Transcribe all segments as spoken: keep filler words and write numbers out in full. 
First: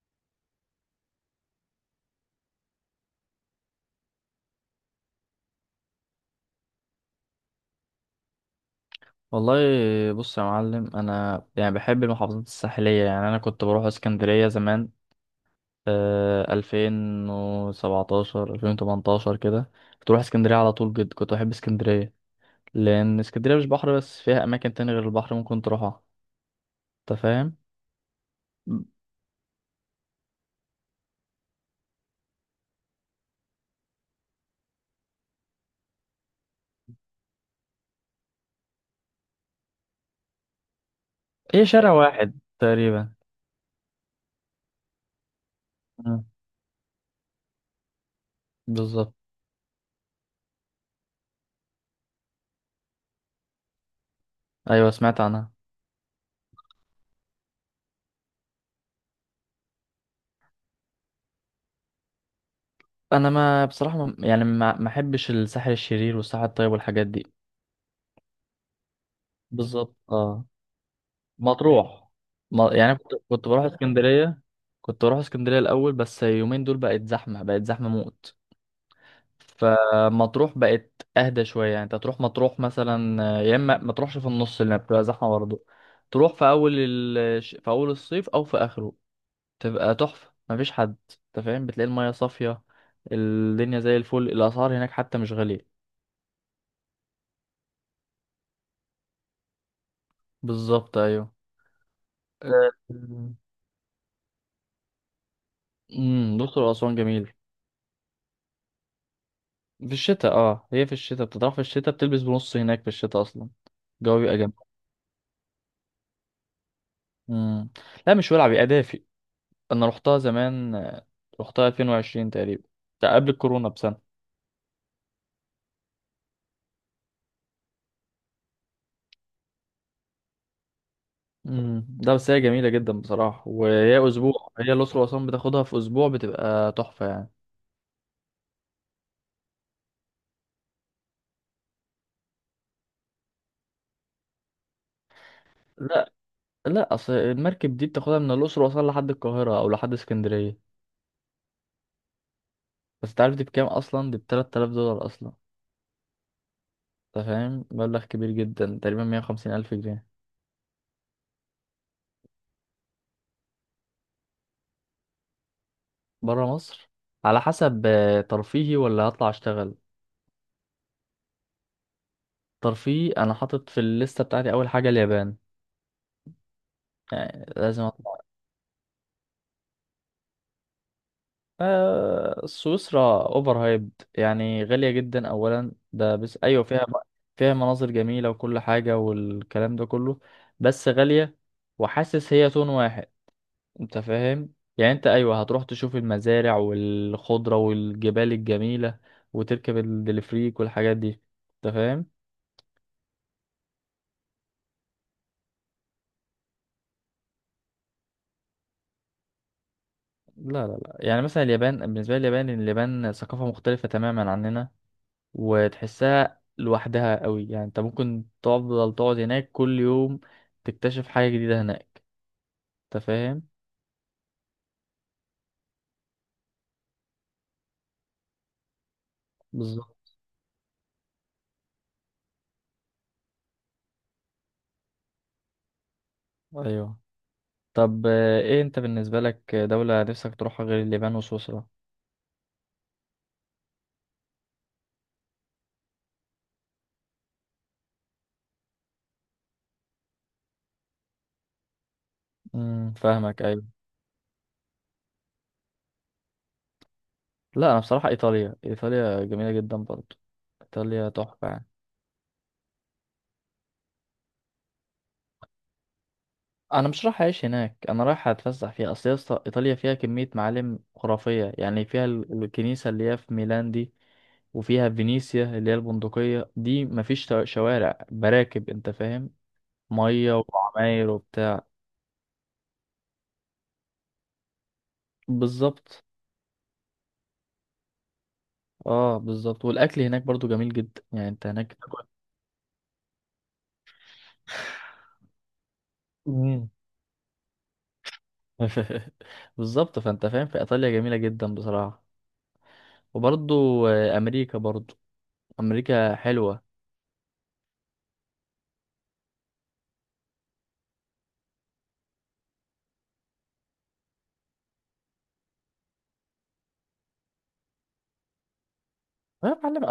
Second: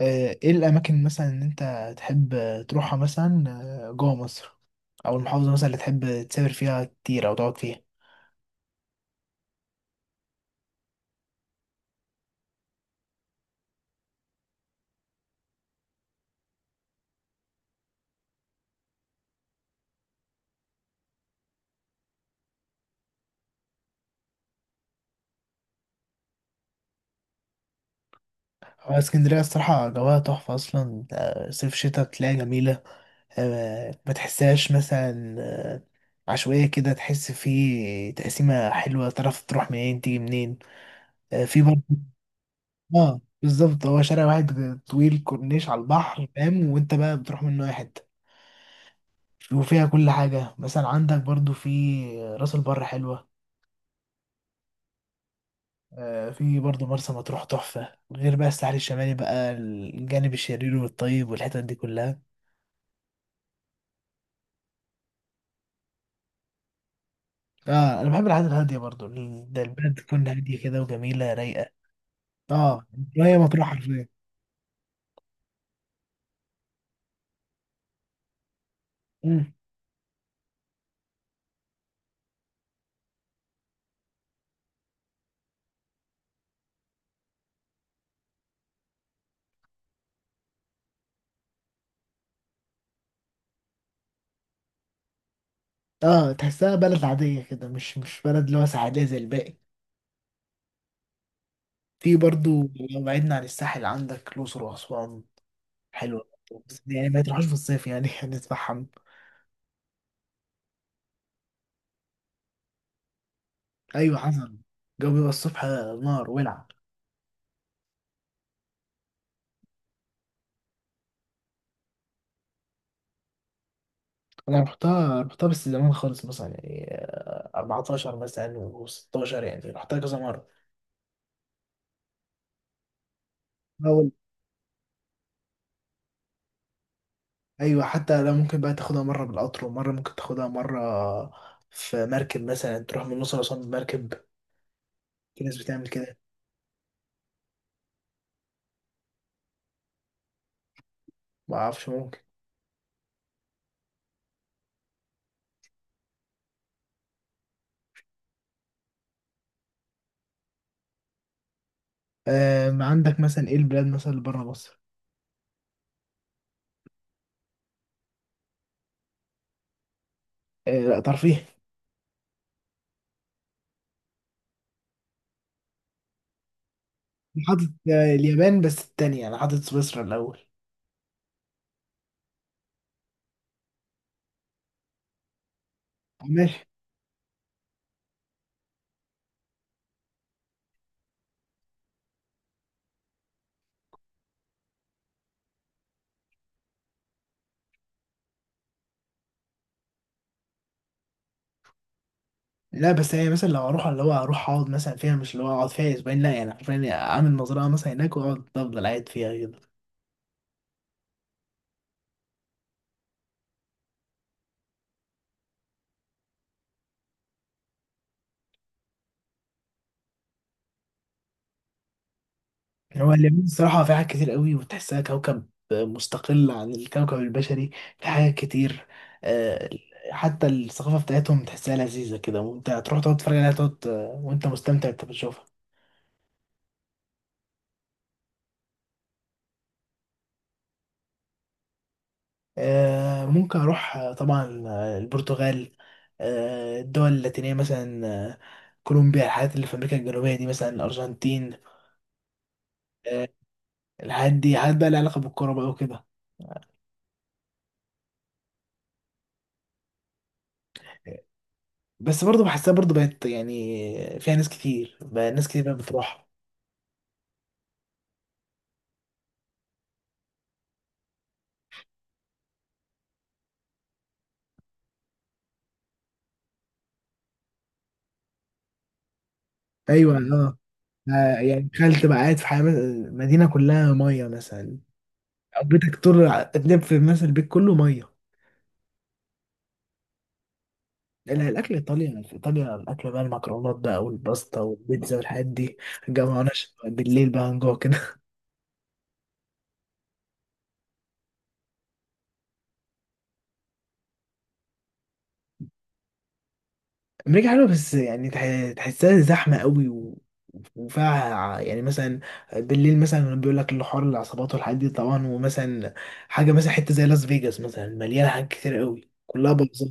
آه، ايه الاماكن مثلا ان انت تحب تروحها مثلا، آه، جوه مصر او المحافظه مثلا اللي تحب تسافر فيها كتير او تقعد فيها؟ والله، بص يا معلم، انا يعني بحب المحافظات الساحليه. يعني انا كنت بروح اسكندريه زمان. آه ألفين وسبعتاشر ألفين وتمنتاشر كده، كنت بروح اسكندريه على طول. جد كنت بحب اسكندريه، لان اسكندريه مش بحر بس، فيها اماكن تانية غير البحر ممكن تروحها. انت فاهم؟ هو اسكندريه الصراحه جواها تحفه اصلا، آه، صيف شتاء تلاقيها جميله. آه، ما تحسهاش مثلا آه، عشوائيه كده، تحس فيه تقسيمه حلوه، تعرف تروح منين تيجي منين. آه، في هي برضه. شارع واحد تقريبا. اه بالظبط، هو شارع واحد طويل كورنيش على مم. البحر، فاهم؟ وانت بقى بتروح منه اي حته. بالظبط. وفيها كل حاجه، مثلا عندك برضو في راس البر حلوه. ايوه سمعت عنها. آه، في برضه مرسى مطروح تحفة، غير بقى الساحل الشمالي بقى الجانب الشرير والطيب والحتت دي كلها. انا ما بصراحه، ما يعني ما ما احبش الساحل الشرير والساحل الطيب والحاجات دي. اه انا بحب الحاجات الهادية برضه. ال- ده البلد بالظبط، تكون اه. هادية كده وجميلة رايقة. مطروح، ما اه، يعني أنا كنت وهي كنت بروح مطروح حرفيا. اسكندرية. كنت بروح اسكندرية الأول، بس يومين دول بقت زحمة بقت زحمة موت. مم. فمطروح بقت أهدى شوية. يعني أنت تروح مطروح مثلا، يا إما ما تروحش في النص اللي بتبقى زحمة برضه، تروح في أول ال... في أول الصيف أو في آخره. تبقى تحفة مفيش حد. أنت فاهم؟ بتلاقي المياه صافية، الدنيا زي الفل، الأسعار هناك حتى مش غالية. اه تحسها بلد عادية كده، مش مش بلد اللي هو ساحلية زي الباقي. بالظبط، أيوه. في برضه، أه، لو بعدنا عن الساحل عندك الأقصر وأسوان. حلوة أمم، الأقصر برضه. بس وأسوان يعني ما جميل تروحش في الصيف يعني هنتفحم. في الشتاء. اه، هي في الشتاء بتطرح، في الشتاء بتلبس بنص هناك في الشتاء اصلا. ايوه الجو بيبقى جامد. حصل. الجو بيبقى الصبح نار ولع. مم. لا مش ولع، بيبقى دافي. انا رحتها زمان، آه، رحتها ألفين وعشرين تقريبا. ده قبل الكورونا بسنة. انا رحتها رحتها بس زمان خالص، مثلا يعني آه، اربعتاشر مثلا و16، يعني رحتها كذا مره. مم. ده بس هي جميلة جدا بصراحة، وهي أول. اسبوع. هي الأقصر وأسوان بتاخدها في اسبوع، بتبقى تحفة يعني. ايوه، حتى لو ممكن بقى تاخدها مره بالقطر، ومره ممكن تاخدها مره في مركب مثلا، تروح من الأقصر أسوان بمركب. في ناس بتعمل لا كده. لا اصل المركب دي بتاخدها من الأقصر وأسوان لحد القاهرة او لحد اسكندرية. ما اعرفش، ممكن. بس تعرف دي بكام اصلا؟ دي ب تلاتة آلاف دولار اصلا. انت فاهم؟ مبلغ كبير جدا، تقريبا مية وخمسين الف جنيه. آه عندك مثلا ايه البلاد مثلا اللي بره مصر؟ برا مصر، على حسب، آه، ترفيهي ولا هطلع اشتغل؟ آه لا ترفيه. ترفيهي انا حاطط في الليسته بتاعتي اول حاجه اليابان، أنا يعني حاطط لازم آه، اطلع. اليابان، بس التانية انا حاطط سويسرا الاول. آه سويسرا اوفر هايبد، يعني غاليه جدا اولا ده، بس ايوه ماشي. فيها، فيها مناظر جميله وكل حاجه والكلام ده كله، بس غاليه. وحاسس هي تون واحد. انت فاهم؟ يعني انت ايوه هتروح تشوف المزارع والخضره والجبال الجميله، وتركب الدليفريك والحاجات دي. انت فاهم؟ لا بس يعني مثلا لو اروح، اللي هو اروح اقعد مثلا فيها، مش اللي هو اقعد فيها اسبوعين، لا يعني حرفيا، يعني اعمل مزرعه مثلا هناك واقعد افضل قاعد فيها كده. لا لا لا يعني مثلا اليابان، بالنسبة لي اليابان اليابان ثقافة مختلفة تماما عننا. وتحسها لوحدها قوي. يعني انت ممكن تفضل تقعد هناك كل يوم، تكتشف حاجة جديدة هناك. انت هو فاهم؟ اليمين الصراحه، في حاجات كتير قوي، وتحسها كوكب مستقل عن الكوكب البشري. في حاجات كتير. آه، بالظبط، حتى الثقافه بتاعتهم تحسها لذيذه كده، وانت تروح تقعد تتفرج عليها، تقعد آه، وانت مستمتع انت بتشوفها. ايوه. طب آه، ايه انت بالنسبة لك دولة نفسك تروحها غير اليابان وسويسرا؟ آه، ممكن اروح، آه، طبعا، آه، البرتغال. آه، الدول اللاتينيه مثلا، آه، كولومبيا، الحاجات اللي في امريكا الجنوبيه دي، مثلا الارجنتين. امم، آه، فاهمك ايوه. الحاجات دي حاجات بقى لها علاقه بالكوره بقى وكده. لا انا بصراحة ايطاليا ايطاليا جميلة جدا برضو. ايطاليا تحفة يعني. بس برضه بحسها برضه بقت، يعني فيها ناس كتير بقى ناس كتير بقى بتروح. انا مش رايح اعيش هناك، انا رايح اتفسح فيها. اصل يا اسطى، ايطاليا فيها كميه معالم خرافيه، يعني فيها ال- الكنيسه اللي هي في ميلان دي، وفيها فينيسيا اللي هي البندقيه دي. مفيش شو- شوارع، براكب. انت فاهم؟ ايوه ميه اه. وعماير آه، وبتاع. يعني تخيل تبقى قاعد في حي- مدينه كلها ميه مثلا. او بيتك بالظبط، طول الع- تنام في مثلا البيت كله ميه. اه. بالظبط، والاكل هناك برضو جميل جدا يعني. انت لا هناك الاكل تاكل. ايطاليا، في ايطاليا الاكل بقى المكرونات بقى والباستا والبيتزا والحاجات دي. الجو هنا مم. بالليل بقى هنجوع كده. بالظبط. فانت فاهم؟ في ايطاليا جميله جدا بصراحه. وبرضو آه، امريكا برضو. امريكا حلوه. أمريكا حلوة، بس يعني تح- تحسها زحمة قوي، و... وفيها ع- يعني مثلا بالليل مثلا بيقول لك الحوار العصابات والحاجات دي طبعا، ومثلا حاجة مثلا حتة زي لاس فيجاس مثلا مليانة حاجات كتير قوي آه، كلها يا معلم، بلطجة.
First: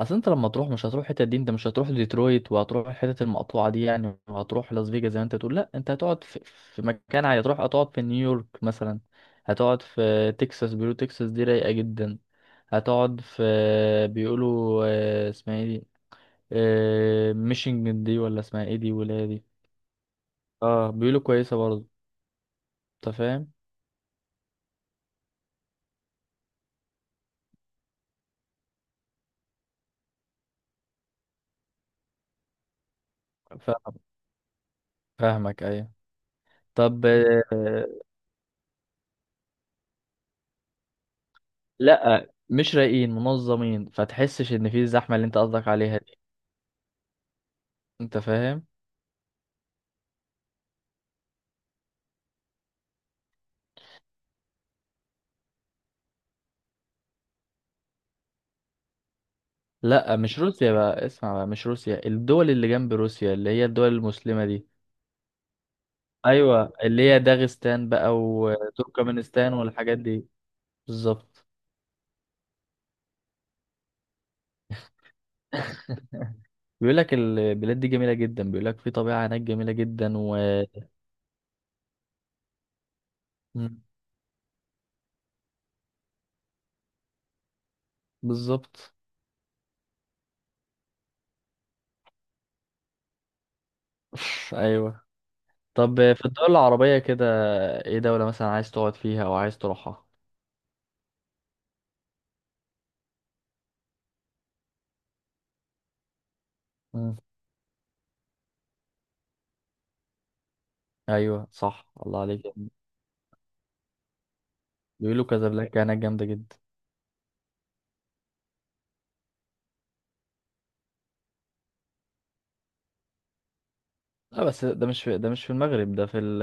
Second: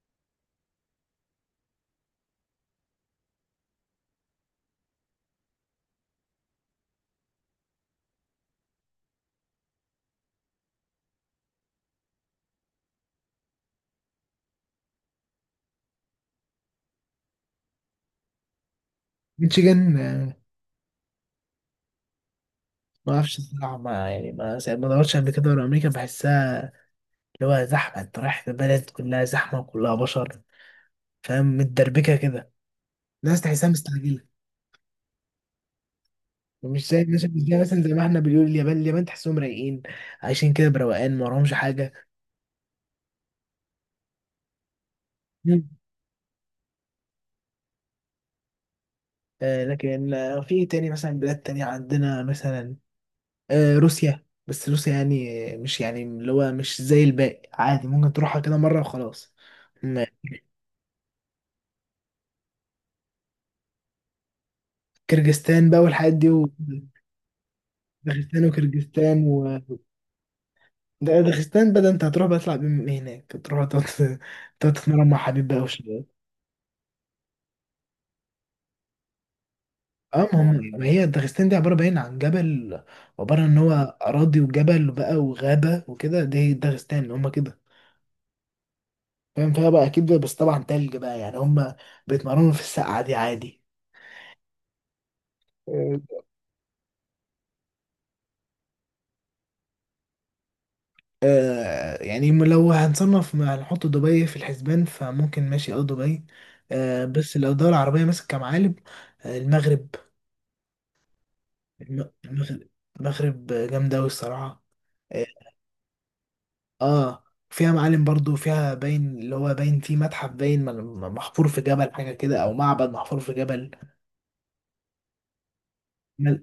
اصل انت لما تروح مش هتروح الحتت دي. انت مش هتروح ديترويت وهتروح الحتت المقطوعه دي يعني، وهتروح لاس فيجاس زي ما انت تقول، لا. انت هتقعد في، في مكان عادي، هتروح هتقعد في نيويورك مثلا. هتقعد في تكساس، بيقولوا تكساس دي رايقه جدا. هتقعد في، بيقولوا آه، اسمها ايه دي، آه، ميشيغان دي ولا اسمها ايه دي ولا إيه دي. ميتشيجان. آه، اه بيقولوا كويسه برضه. ما انت اعرفش فاهم؟ الصراحة، ما يعني ما سا- ما دورتش قبل كده ورا أمريكا، بحسها اللي هو زحمة، أنت رايح بلد كلها زحمة وكلها بشر، فاهم؟ متدربكة كده، الناس تحسها فاهم- مستعجلة. فاهمك ايوه. مش زي طب الناس اللي مثلا زي آه، ما احنا بنقول اليابان. اليابان تحسهم رايقين، عايشين كده بروقان، ما وراهمش حاجة. لا مش رايقين، منظمين. فتحسش ان في الزحمه اللي انت قصدك عليها دي. انت فاهم؟ آه، لكن آه، في إيه تاني مثلا؟ بلاد تانية عندنا، مثلا آه، روسيا. بس روسيا يعني آه، مش يعني اللي هو مش زي الباقي، عادي ممكن تروحها كده مرة وخلاص. م- لا مش روسيا بقى، اسمع بقى، مش روسيا. الدول اللي جنب روسيا اللي هي الدول المسلمة دي. كرجستان بقى والحاجات دي و- ايوه اللي هي داغستان بقى داغستان وكرجستان و وتركمانستان والحاجات دي. ده- بالظبط. داغستان بقى، ده انت هتروح بقى تطلع بيهم هناك، تروح تقعد تقعد تتمرن مع حبيب بقى وشباب. بيقول لك البلاد دي جميلة جدا، بيقول لك في طبيعة هناك جميلة جدا اه و... ما هم ما هي داغستان دي عبارة باين عن جبل، عبارة ان هو مم. اراضي وجبل بقى وغابة وكده. دي داغستان هم كده. بالظبط. فاهم فيها بقى اكيد، بس طبعا تلج بقى يعني هم بيتمرنوا في السقعه دي عادي. ايوه. طب آه، في الدول العربية كده، ايه دولة مثلا عايز تقعد فيها او عايز تروحها؟ آه يعني م- لو هنصنف، ما هنحط دبي في الحسبان، فممكن ماشي اه دبي. آه مم. بس لو الدولة العربية مثلا كمعالم، آه المغرب. ايوه صح، الم- الله عليك. المغرب. المغرب جامدة أوي الصراحة. اه. بيقولوا كازابلانكا هناك جامدة جدا. آه، فيها معالم برضو، فيها باين اللي هو باين فيه متحف باين م- محفور في جبل حاجة كده، أو معبد محفور في جبل. لا بس ده مش في، ده مش في المغرب، ده في ال...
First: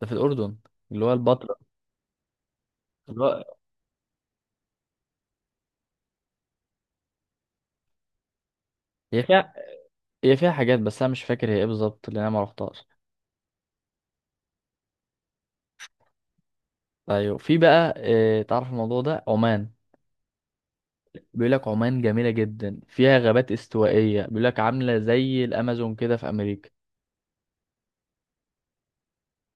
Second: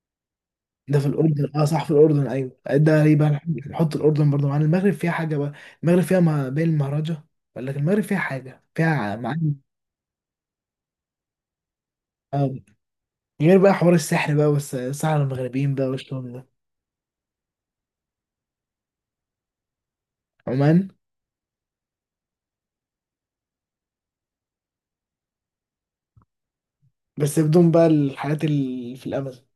ده في الأردن. ده اللي في هو الاردن، البتراء. اه صح في الاردن، ايوه. ده اللي يبقى نح- هو، نحط الاردن برضه معانا. المغرب فيها حاجه بقى. المغرب فيها ما بين المهرجة، ولا لكن المغرب فيها حاجه فيها هي معاني. فيها، هي فيها حاجات بس أنا مش فاكر هي إيه بالظبط لأن أنا آه. معرفتهاش. غير بقى حوار السحر بقى والسحر المغربيين بقى والشغل ده. أيوة في بقى، إيه تعرف الموضوع ده؟ عمان. عمان. بيقول لك عمان جميلة جدا، فيها غابات استوائية، بيقول لك عاملة زي الأمازون كده في أمريكا. بس بدون بقى الحاجات اللي في الامازون.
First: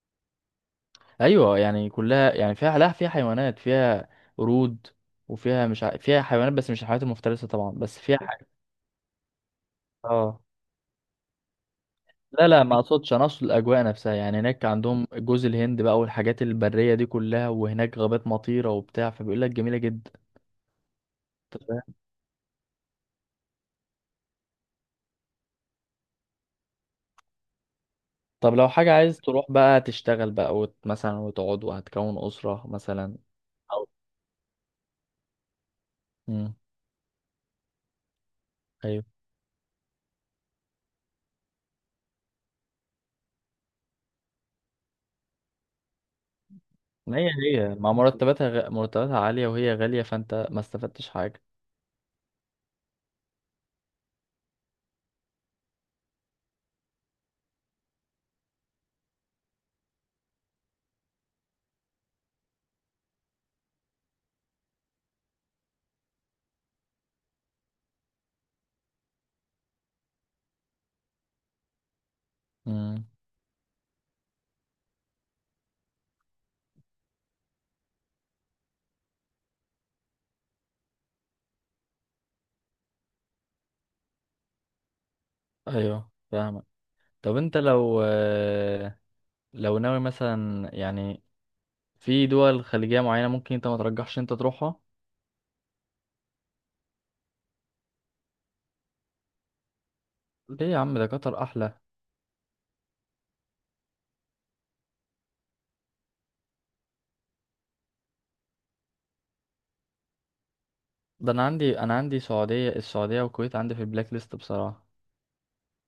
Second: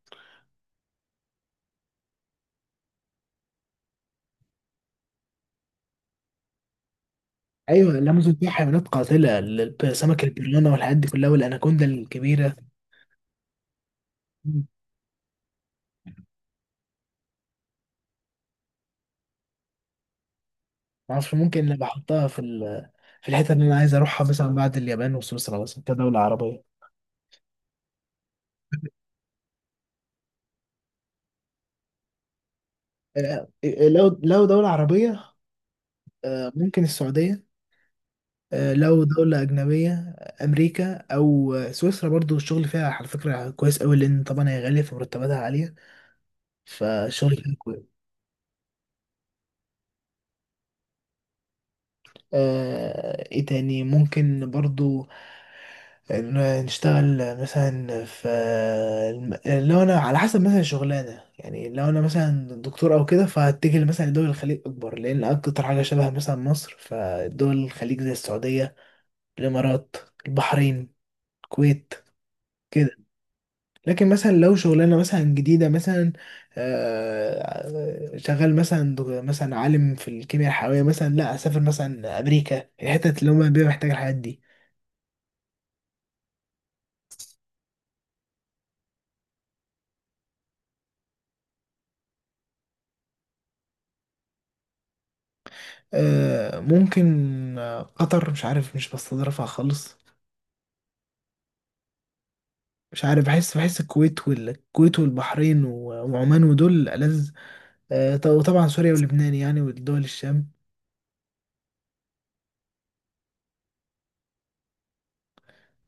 أيوة يعني كلها، يعني فيها، لا فيها حيوانات، فيها قرود، وفيها مش ع... فيها حيوانات بس مش الحيوانات المفترسة طبعا، ايوه، بس فيها الامازون حاجة. فيها حيوانات قاتله، ال- سمك اه البيرانا والحاجات دي كلها، والاناكوندا لا الكبيره. لا ما اقصدش، انا اقصد الاجواء نفسها. يعني هناك مم. عندهم جوز الهند بقى والحاجات البريه دي كلها، وهناك غابات مطيره وبتاع، فبيقول لك جميله جدا. معرفش، أنت ممكن انا فاهم؟ بحطها في ال... في الحته اللي انا عايز اروحها مثلا بعد اليابان وسويسرا، مثلا كدوله عربيه. طب لو حاجه عايز تروح بقى تشتغل بقى وت... مثلا وتقعد وهتكون اسره مثلا. آه، أو- آه، لو لو دولة عربية. آه، امم، ممكن السعودية. آه، لو ايوه. دولة أجنبية، آه، أمريكا أو آه، سويسرا. برضو الشغل فيها على فكرة كويس أوي، لأن طبعا هي غالية فمرتباتها عالية، ما هي فالشغل فيها هي مع كويس. مرتباتها غ... مرتباتها عاليه، وهي غاليه، فانت ما استفدتش حاجه. آه، إيه تاني ممكن برضو؟ ن- نشتغل مثلا في الم- لو أنا على حسب مثلا الشغلانة، يعني لو أنا مثلا دكتور أو كده، فهتجه مثلا لدول الخليج أكبر، لأن أكتر حاجة شبه مثلا مصر فدول الخليج زي السعودية، الإمارات، البحرين، الكويت كده. امم، لكن مثلا لو شغلانه مثلا جديده، مثلا آه، شغال مثلا دغ- مثلا عالم في الكيمياء الحيويه مثلا، لا اسافر مثلا امريكا، الحتت اللي هم بيبقى محتاج الحاجات دي. ايوه فاهمك. طب انت لو آه، لو ناوي مثلا يعني، في دول خليجيه معينه ممكن انت ما ترجحش انت تروحها؟ آه، ممكن. آه، قطر مش عارف، مش بستظرفها خالص. ليه يا عم، ده قطر احلى. مش عارف، بحس بحس الكويت والكويت والبحرين و- وعمان ودول ألذ. آه، ط- وطبعا سوريا ولبنان، يعني ودول الشام. ده انا عندي، انا عندي سعودية، السعودية والكويت عندي في البلاك ليست بصراحة.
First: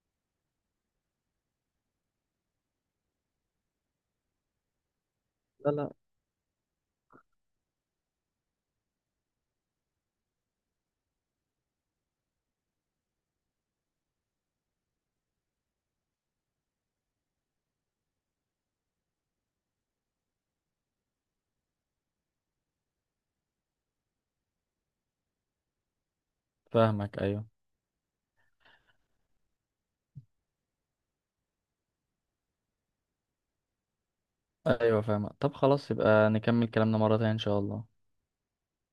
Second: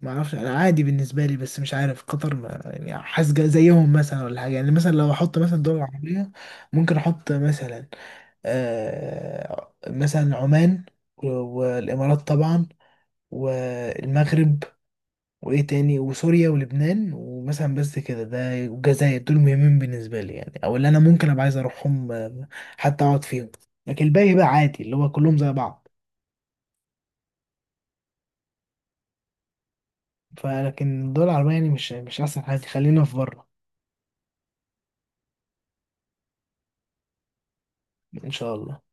ما اعرفش، انا عادي بالنسبه لي، بس مش عارف قطر ما- يعني حاسس جا- زيهم مثلا ولا حاجه. يعني مثلا لو احط مثلا لا دول لا عربيه، ممكن احط مثلا آه مثلا عمان و- والامارات طبعا، والمغرب، وايه تاني، وسوريا ولبنان، ومثلا بس كده، ده والجزائر. دول مهمين بالنسبه لي يعني، او اللي انا ممكن ابقى عايز اروحهم، آه، حتى اقعد فيهم. لكن الباقي بقى عادي اللي هو كلهم زي بعض. فاهمك ايوه. فلكن الدول العربيه يعني مش مش احسن حاجه، خلينا في بره. ايوه فاهمك. طب خلاص يبقى نكمل كلامنا مرة تانية ان شاء الله. ان شاء الله.